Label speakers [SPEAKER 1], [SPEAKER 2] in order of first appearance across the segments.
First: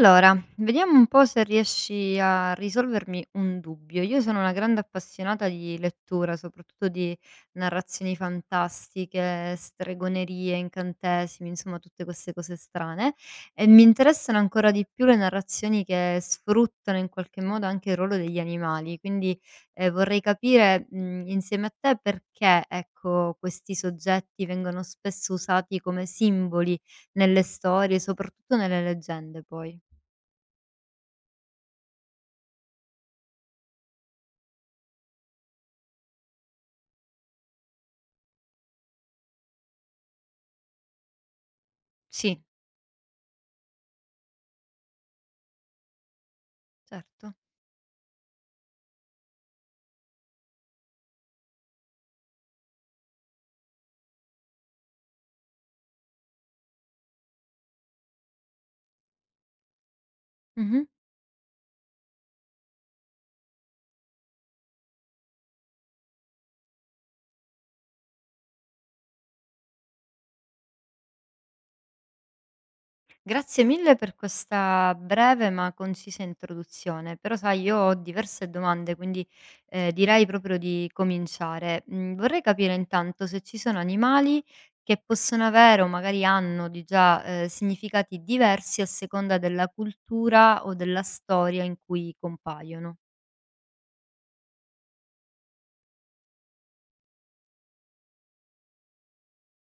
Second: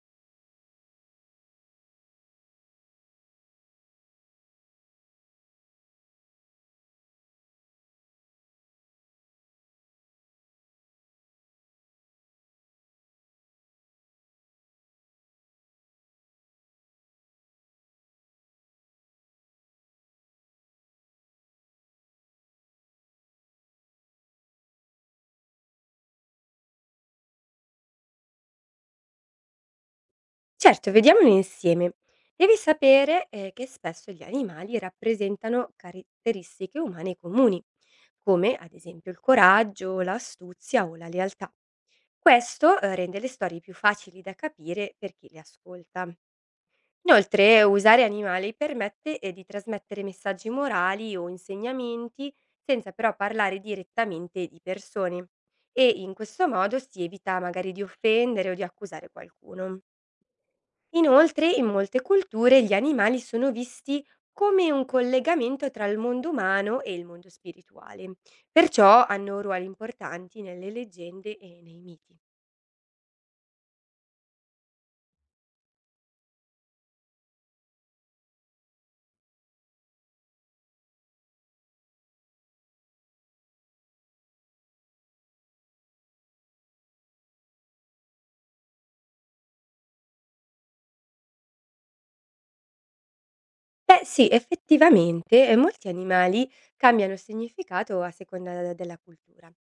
[SPEAKER 1] Allora, vediamo un po' se riesci a risolvermi un dubbio. Io sono una grande appassionata di lettura, soprattutto di narrazioni fantastiche, stregonerie, incantesimi, insomma tutte queste cose strane e mi interessano ancora di più le narrazioni che sfruttano in qualche modo anche il ruolo degli animali, quindi vorrei capire, insieme a te perché ecco, questi soggetti vengono spesso usati come simboli nelle storie, soprattutto nelle leggende poi.
[SPEAKER 2] Certo, vediamolo insieme. Devi sapere, che spesso gli animali rappresentano caratteristiche umane comuni, come ad esempio il coraggio, l'astuzia o la lealtà.
[SPEAKER 1] Sì,
[SPEAKER 2] Questo, rende le storie più facili da capire per chi le ascolta.
[SPEAKER 1] certo.
[SPEAKER 2] Inoltre, usare animali permette, di trasmettere messaggi morali o insegnamenti, senza però parlare direttamente di persone e in questo modo si evita magari di offendere o di accusare qualcuno.
[SPEAKER 1] Mh-mh.
[SPEAKER 2] Inoltre, in molte culture gli animali sono visti come un collegamento tra il mondo umano e il mondo spirituale, perciò hanno ruoli importanti nelle leggende e nei miti.
[SPEAKER 1] Grazie mille per questa breve ma concisa introduzione, però sai io ho diverse domande, quindi, direi proprio di cominciare. Mhmm, Vorrei capire intanto se ci sono animali che possono avere o magari hanno di già, significati diversi a seconda della cultura o della storia in cui compaiono.
[SPEAKER 2] Beh sì, effettivamente, molti animali cambiano significato a seconda de della cultura.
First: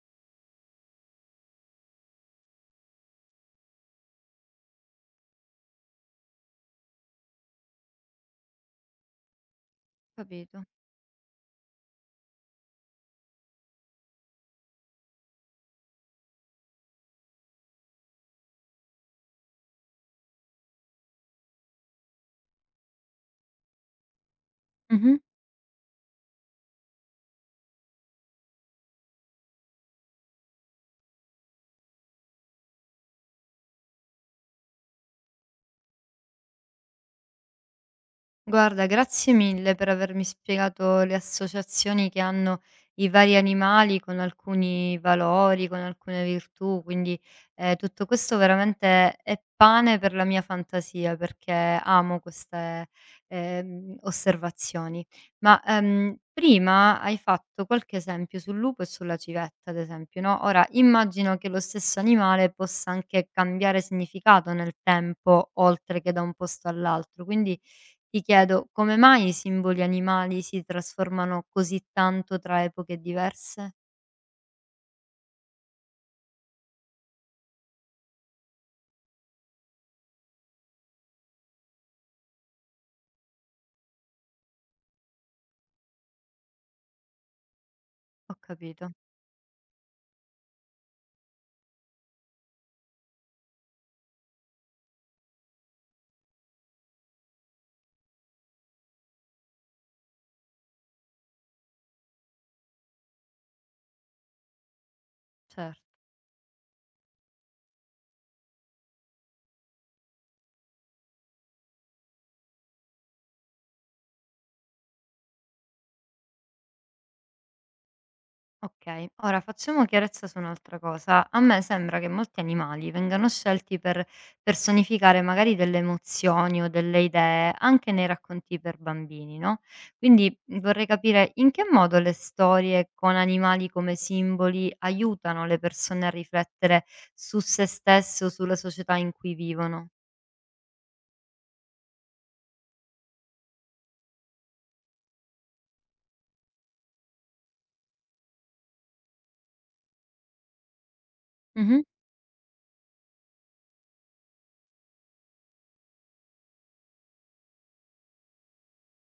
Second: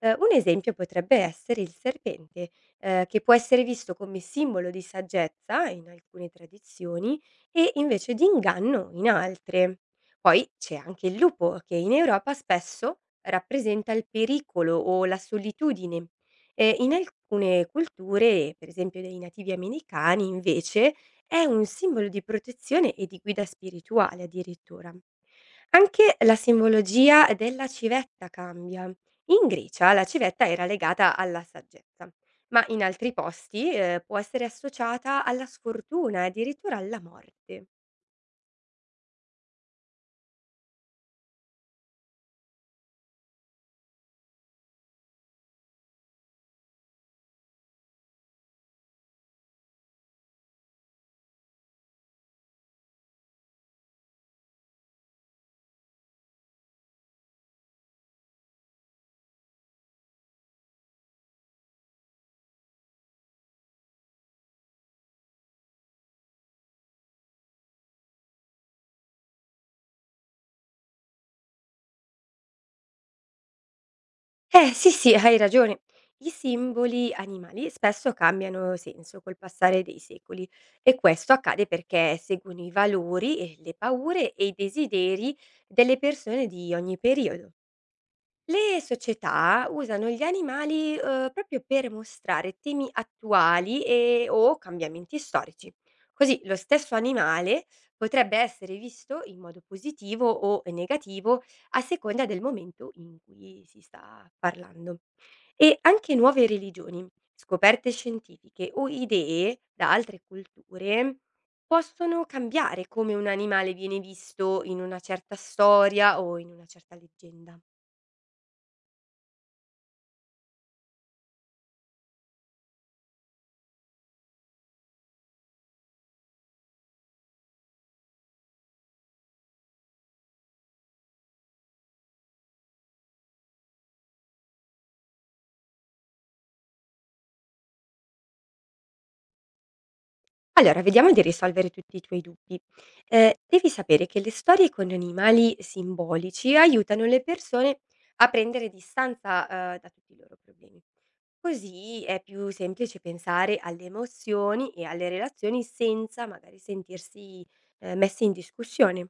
[SPEAKER 2] Un esempio potrebbe essere il serpente, che può essere visto come simbolo di saggezza in alcune tradizioni e invece di inganno in altre. Poi
[SPEAKER 1] Capito.
[SPEAKER 2] c'è anche il lupo, che in Europa spesso rappresenta il pericolo o la solitudine. In alcune culture, per esempio dei nativi americani, invece, è un simbolo di protezione e di guida spirituale addirittura.
[SPEAKER 1] Mh-mh.
[SPEAKER 2] Anche la simbologia della civetta cambia. In Grecia la civetta era legata alla saggezza, ma in altri posti può essere associata alla sfortuna e addirittura alla morte.
[SPEAKER 1] Guarda, grazie mille per avermi spiegato le associazioni che hanno i vari animali con alcuni valori, con alcune virtù, quindi tutto questo veramente è pane per la mia fantasia perché amo queste osservazioni. Ma prima hai fatto qualche esempio sul lupo e sulla civetta, ad esempio, no? Ora immagino che lo stesso animale possa anche cambiare significato nel tempo, oltre che da un posto all'altro, quindi ti chiedo, come mai i simboli animali si trasformano così tanto tra epoche diverse?
[SPEAKER 2] Eh sì sì, hai ragione. I simboli animali spesso cambiano senso col passare dei secoli e questo accade perché seguono i valori, le paure e i desideri delle persone di ogni periodo.
[SPEAKER 1] Ho
[SPEAKER 2] Le
[SPEAKER 1] capito,
[SPEAKER 2] società usano gli animali, proprio per mostrare temi attuali e o cambiamenti storici. Così lo stesso animale potrebbe essere visto in modo positivo o negativo a seconda del momento in cui si sta parlando. E
[SPEAKER 1] certo.
[SPEAKER 2] anche nuove religioni, scoperte scientifiche o idee da altre culture possono cambiare come un animale viene visto in una certa storia o in una certa leggenda.
[SPEAKER 1] Okay, ora facciamo chiarezza su un'altra cosa. A me sembra che molti animali vengano scelti per personificare magari delle emozioni o delle idee, anche nei racconti per bambini, no, quindi vorrei capire in che modo le storie con animali come simboli aiutano le persone a riflettere su se stesse o sulla società in cui vivono.
[SPEAKER 2] Allora, vediamo di risolvere tutti i tuoi dubbi. Devi sapere che le storie con animali simbolici aiutano le persone a prendere distanza, da tutti i loro problemi. Così è più semplice pensare alle emozioni e alle relazioni senza magari sentirsi, messi in discussione.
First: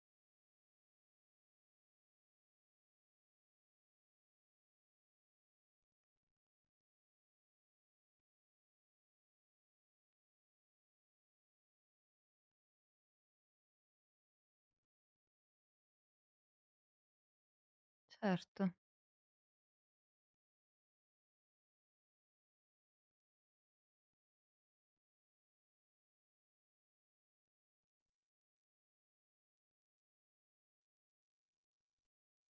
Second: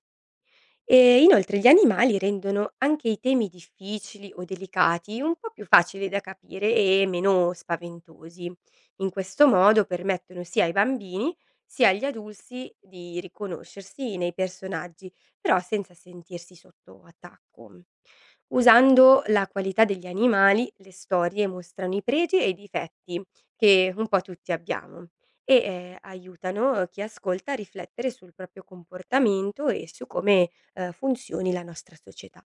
[SPEAKER 2] E inoltre gli animali rendono anche i temi difficili o delicati un po' più facili da capire e meno spaventosi. In questo modo permettono sia ai bambini sia agli adulti di riconoscersi nei personaggi, però senza sentirsi sotto attacco.
[SPEAKER 1] Certo,
[SPEAKER 2] Usando la qualità degli animali, le storie mostrano i pregi e i difetti che un po' tutti abbiamo e aiutano chi ascolta a riflettere sul proprio comportamento e su come funzioni la nostra società.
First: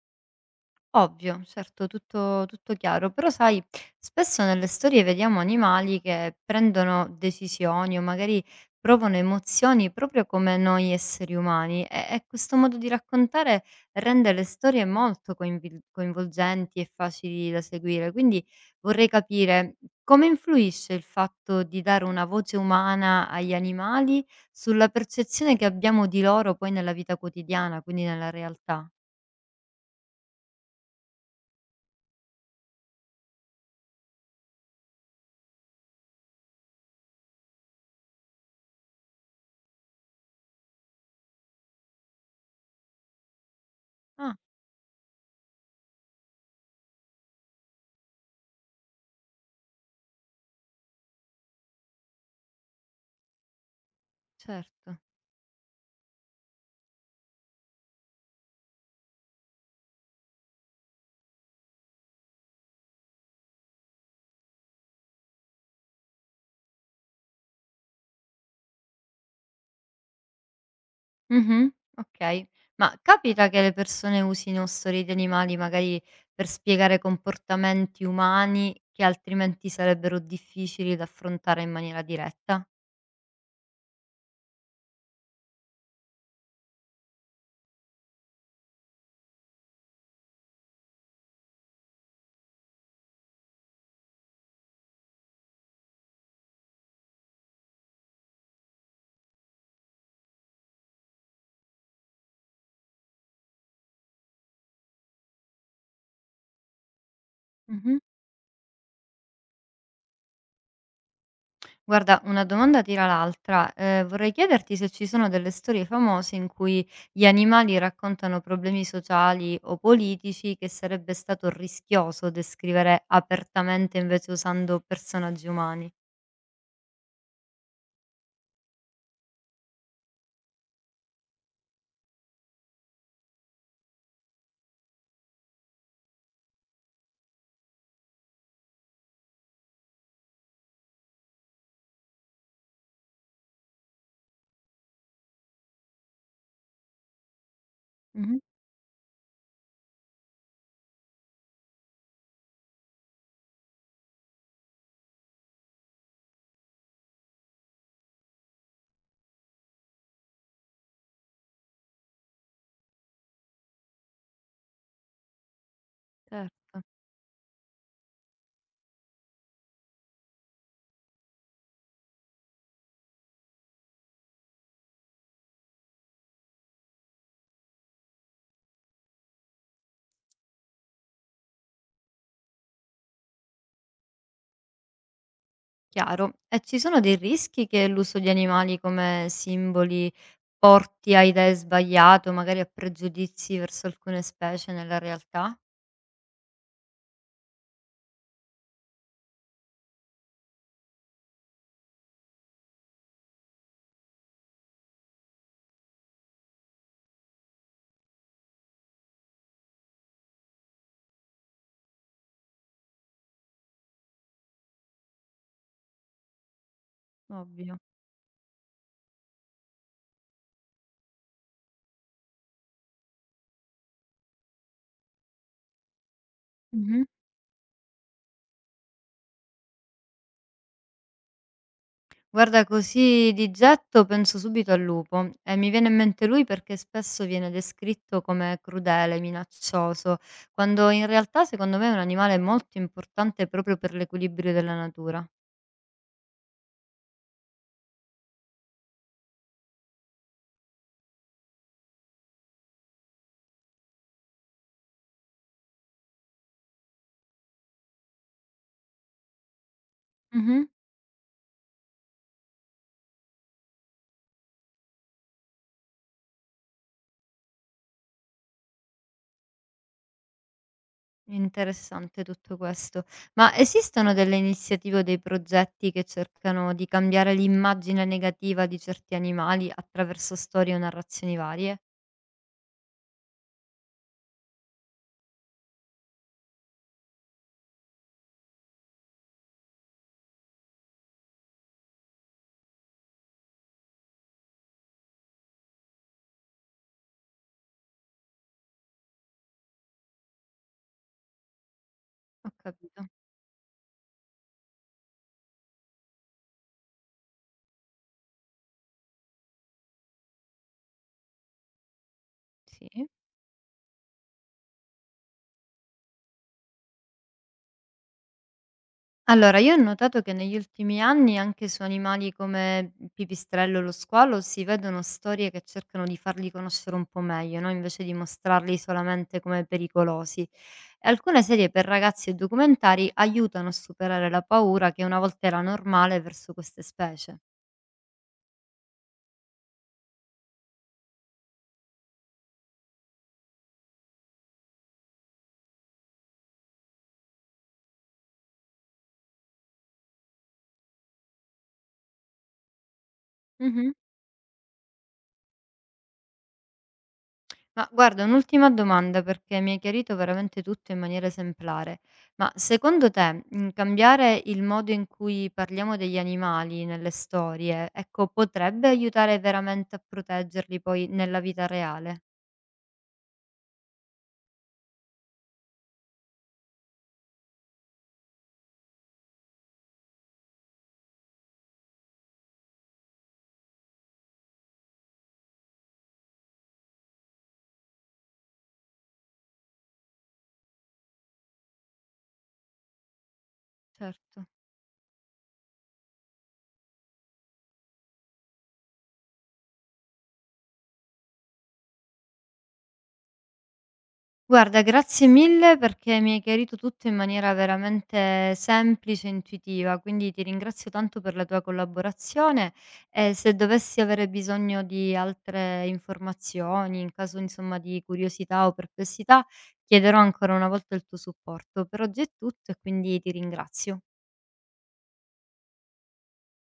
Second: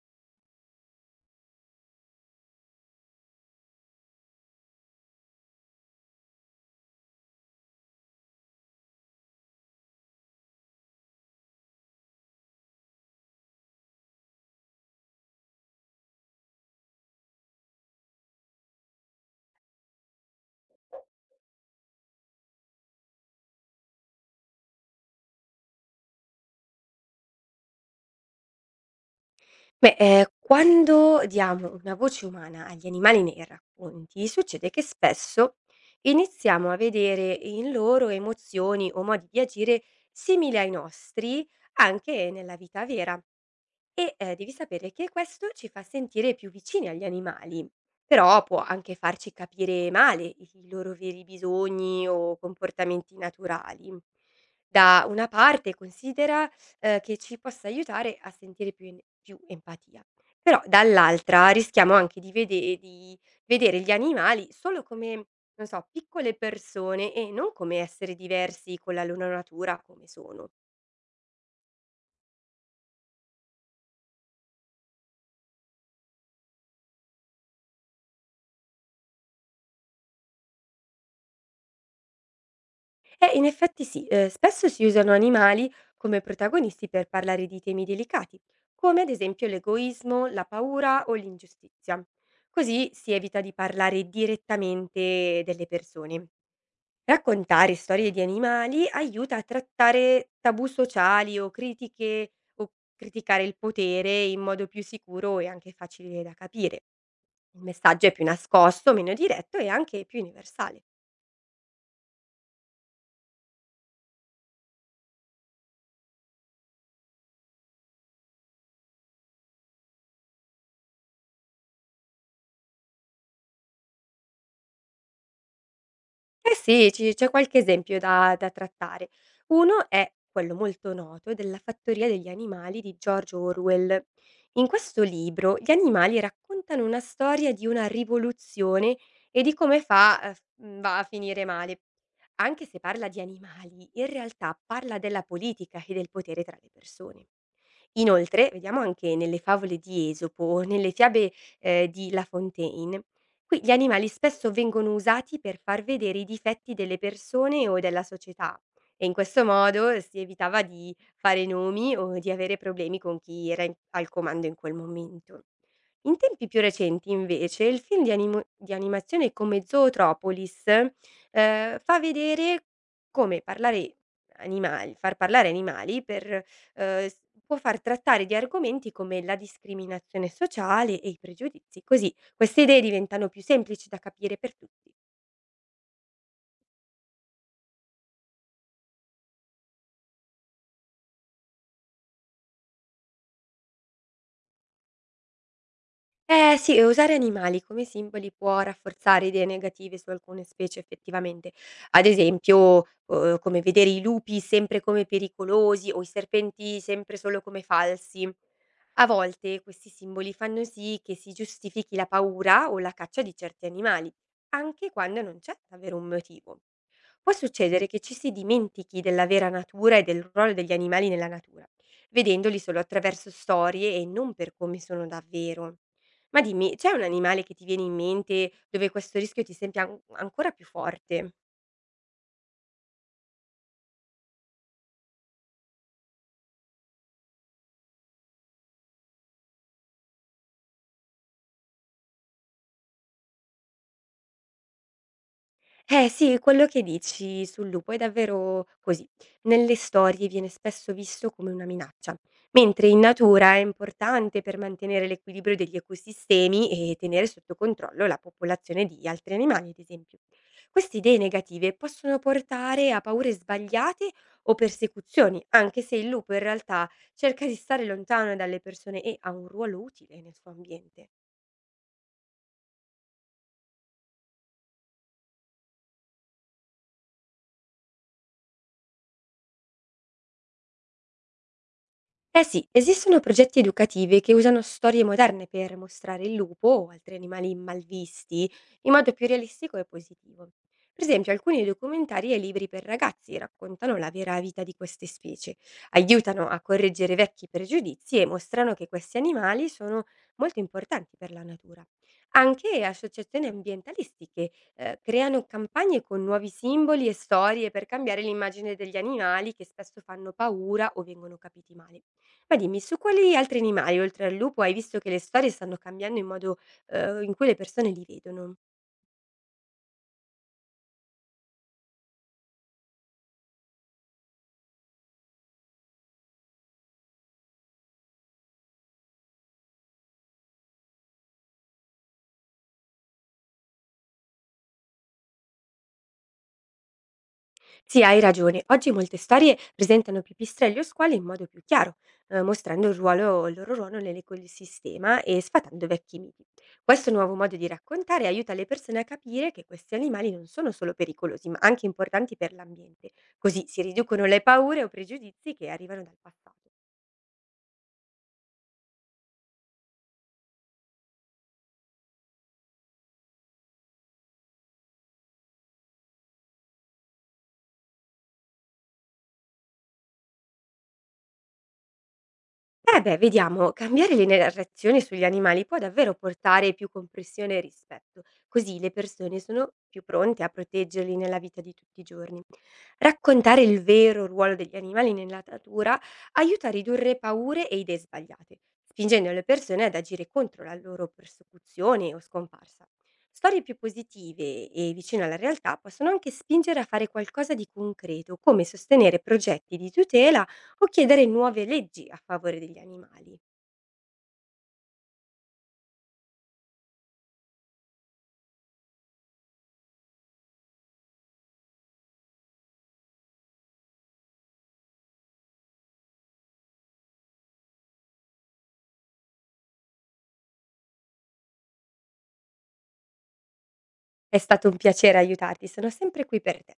[SPEAKER 1] ovvio, certo, tutto, tutto chiaro, però sai, spesso nelle storie vediamo animali che prendono decisioni o magari provano emozioni proprio come noi esseri umani e questo modo di raccontare rende le storie molto coinvolgenti e facili da seguire, quindi vorrei capire come influisce il fatto di dare una voce umana agli animali sulla percezione che abbiamo di loro poi nella vita quotidiana, quindi nella realtà.
[SPEAKER 2] Beh, quando diamo una voce umana agli animali nei racconti, succede che spesso iniziamo a vedere in loro emozioni o modi di agire simili ai nostri anche nella vita vera.
[SPEAKER 1] Ah.
[SPEAKER 2] Devi sapere che questo ci fa sentire più vicini agli animali, però può anche farci capire male i loro veri bisogni o comportamenti naturali.
[SPEAKER 1] Certo.
[SPEAKER 2] Da una parte considera, che ci possa aiutare a sentire più empatia, però dall'altra rischiamo anche di vedere gli animali solo come, non so, piccole persone e non come esseri diversi con la loro natura come sono.
[SPEAKER 1] Mh-mh. Okay. Ma capita che le persone usino storie di animali magari per spiegare comportamenti umani che altrimenti sarebbero difficili da affrontare in maniera diretta?
[SPEAKER 2] In effetti sì, spesso si usano animali come protagonisti per parlare di temi delicati, come ad esempio l'egoismo, la paura o l'ingiustizia. Così si evita di parlare direttamente delle persone. Raccontare storie di animali aiuta a trattare tabù sociali o critiche o criticare il potere in modo più sicuro e anche facile da capire. Il
[SPEAKER 1] Mh-mh.
[SPEAKER 2] messaggio è più nascosto, meno diretto e anche più universale.
[SPEAKER 1] Guarda, una domanda tira l'altra. Vorrei chiederti se ci sono delle storie famose in cui gli animali raccontano problemi sociali o politici che sarebbe stato rischioso descrivere apertamente invece usando personaggi umani.
[SPEAKER 2] Eh sì, ci c'è qualche esempio da trattare. Uno è quello molto noto della Fattoria degli animali di George Orwell. In questo libro gli animali raccontano una storia di una rivoluzione e di come va a finire male. Anche se parla di animali, in realtà parla della politica e del potere tra le persone.
[SPEAKER 1] Mh-mh,
[SPEAKER 2] Inoltre, vediamo anche nelle favole di Esopo o nelle fiabe di La Fontaine. Qui gli animali spesso vengono usati per far vedere i difetti delle persone o della società e in questo modo si evitava di fare nomi o di avere problemi con chi era al comando in quel momento. In tempi più
[SPEAKER 1] certo.
[SPEAKER 2] recenti, invece, il film di, di animazione come Zootropolis fa vedere come far parlare animali per s può far trattare di argomenti come la discriminazione sociale e i pregiudizi. Così queste idee diventano più semplici da capire per tutti.
[SPEAKER 1] Chiaro. E ci sono dei rischi che l'uso di animali come simboli porti a idee sbagliate o magari a pregiudizi verso alcune specie nella realtà?
[SPEAKER 2] Eh sì, e usare animali come simboli può rafforzare idee negative su alcune specie effettivamente. Ad esempio, come vedere i lupi sempre come pericolosi o i serpenti sempre solo come falsi. A volte questi simboli fanno sì che si giustifichi la paura o la caccia di certi animali, anche quando non c'è davvero un motivo. Può
[SPEAKER 1] Ovvio.
[SPEAKER 2] succedere che ci si dimentichi della vera natura e del ruolo degli animali nella natura, vedendoli solo attraverso storie e non per come sono davvero. Ma dimmi, c'è un
[SPEAKER 1] Mh-mh.
[SPEAKER 2] animale che ti viene in mente dove questo rischio ti sembra ancora più forte?
[SPEAKER 1] Guarda, così di getto penso subito al lupo e mi viene in mente lui perché spesso viene descritto come crudele, minaccioso, quando in realtà secondo me è un animale molto importante proprio per l'equilibrio della natura.
[SPEAKER 2] Eh sì, quello che dici sul lupo è davvero così. Nelle storie viene spesso visto come una minaccia, mentre in natura è importante per mantenere l'equilibrio degli ecosistemi e tenere sotto controllo la popolazione di altri animali, ad esempio.
[SPEAKER 1] Mh-mh.
[SPEAKER 2] Queste idee negative possono portare a paure sbagliate o persecuzioni, anche se il lupo in realtà cerca di stare lontano dalle persone e ha un ruolo utile nel suo ambiente.
[SPEAKER 1] Interessante tutto questo. Ma esistono delle iniziative o dei progetti che cercano di cambiare l'immagine negativa di certi animali attraverso storie o narrazioni varie?
[SPEAKER 2] Eh sì, esistono progetti educativi che usano storie moderne per mostrare il lupo o altri animali malvisti in modo più realistico e positivo. Per esempio, alcuni documentari e libri per ragazzi raccontano la vera vita di queste specie, aiutano a correggere vecchi pregiudizi e mostrano che questi animali sono molto importanti per la natura.
[SPEAKER 1] Ho
[SPEAKER 2] Anche
[SPEAKER 1] capito,
[SPEAKER 2] associazioni ambientalistiche creano campagne con nuovi simboli e storie per cambiare l'immagine degli animali che spesso fanno paura o vengono capiti male. Ma dimmi, su
[SPEAKER 1] sì.
[SPEAKER 2] quali altri animali, oltre al lupo, hai visto che le storie stanno cambiando in modo, in cui le persone li vedono?
[SPEAKER 1] Allora, io ho notato che negli ultimi anni anche su animali come il pipistrello e lo squalo si vedono storie che cercano di farli conoscere un po' meglio, no? Invece di mostrarli solamente come pericolosi. E alcune serie per ragazzi e documentari aiutano a superare la paura che una volta era normale verso queste specie.
[SPEAKER 2] Sì, hai ragione, oggi molte storie presentano pipistrelli o squali in modo più chiaro, mostrando il loro ruolo nell'ecosistema e sfatando vecchi miti. Questo nuovo modo di raccontare aiuta le persone a capire che questi animali non sono solo pericolosi, ma anche importanti per l'ambiente, così si
[SPEAKER 1] Mhm.
[SPEAKER 2] riducono le paure o pregiudizi che arrivano dal passato.
[SPEAKER 1] Ma guarda, un'ultima domanda perché mi hai chiarito veramente tutto in maniera esemplare. Ma secondo te, cambiare il modo in cui parliamo degli animali nelle storie, ecco, potrebbe aiutare veramente a proteggerli poi nella vita reale?
[SPEAKER 2] Eh beh, vediamo, cambiare le narrazioni sugli animali può davvero portare più comprensione e rispetto, così le persone sono più pronte a proteggerli nella vita di tutti i giorni. Raccontare il vero ruolo degli animali nella natura aiuta a ridurre paure e idee sbagliate, spingendo le persone ad agire contro la loro persecuzione o scomparsa. Storie più
[SPEAKER 1] Certo.
[SPEAKER 2] positive e vicine alla realtà possono anche spingere a fare qualcosa di concreto, come sostenere progetti di tutela o chiedere nuove leggi a favore degli animali.
[SPEAKER 1] Guarda, grazie mille perché mi hai chiarito tutto in maniera veramente semplice e intuitiva, quindi ti ringrazio tanto per la tua collaborazione e se dovessi avere bisogno di altre informazioni, in caso insomma di curiosità o perplessità, chiederò ancora una volta il tuo supporto. Per oggi è tutto e quindi ti ringrazio.
[SPEAKER 2] È stato un piacere aiutarti, sono sempre qui per te.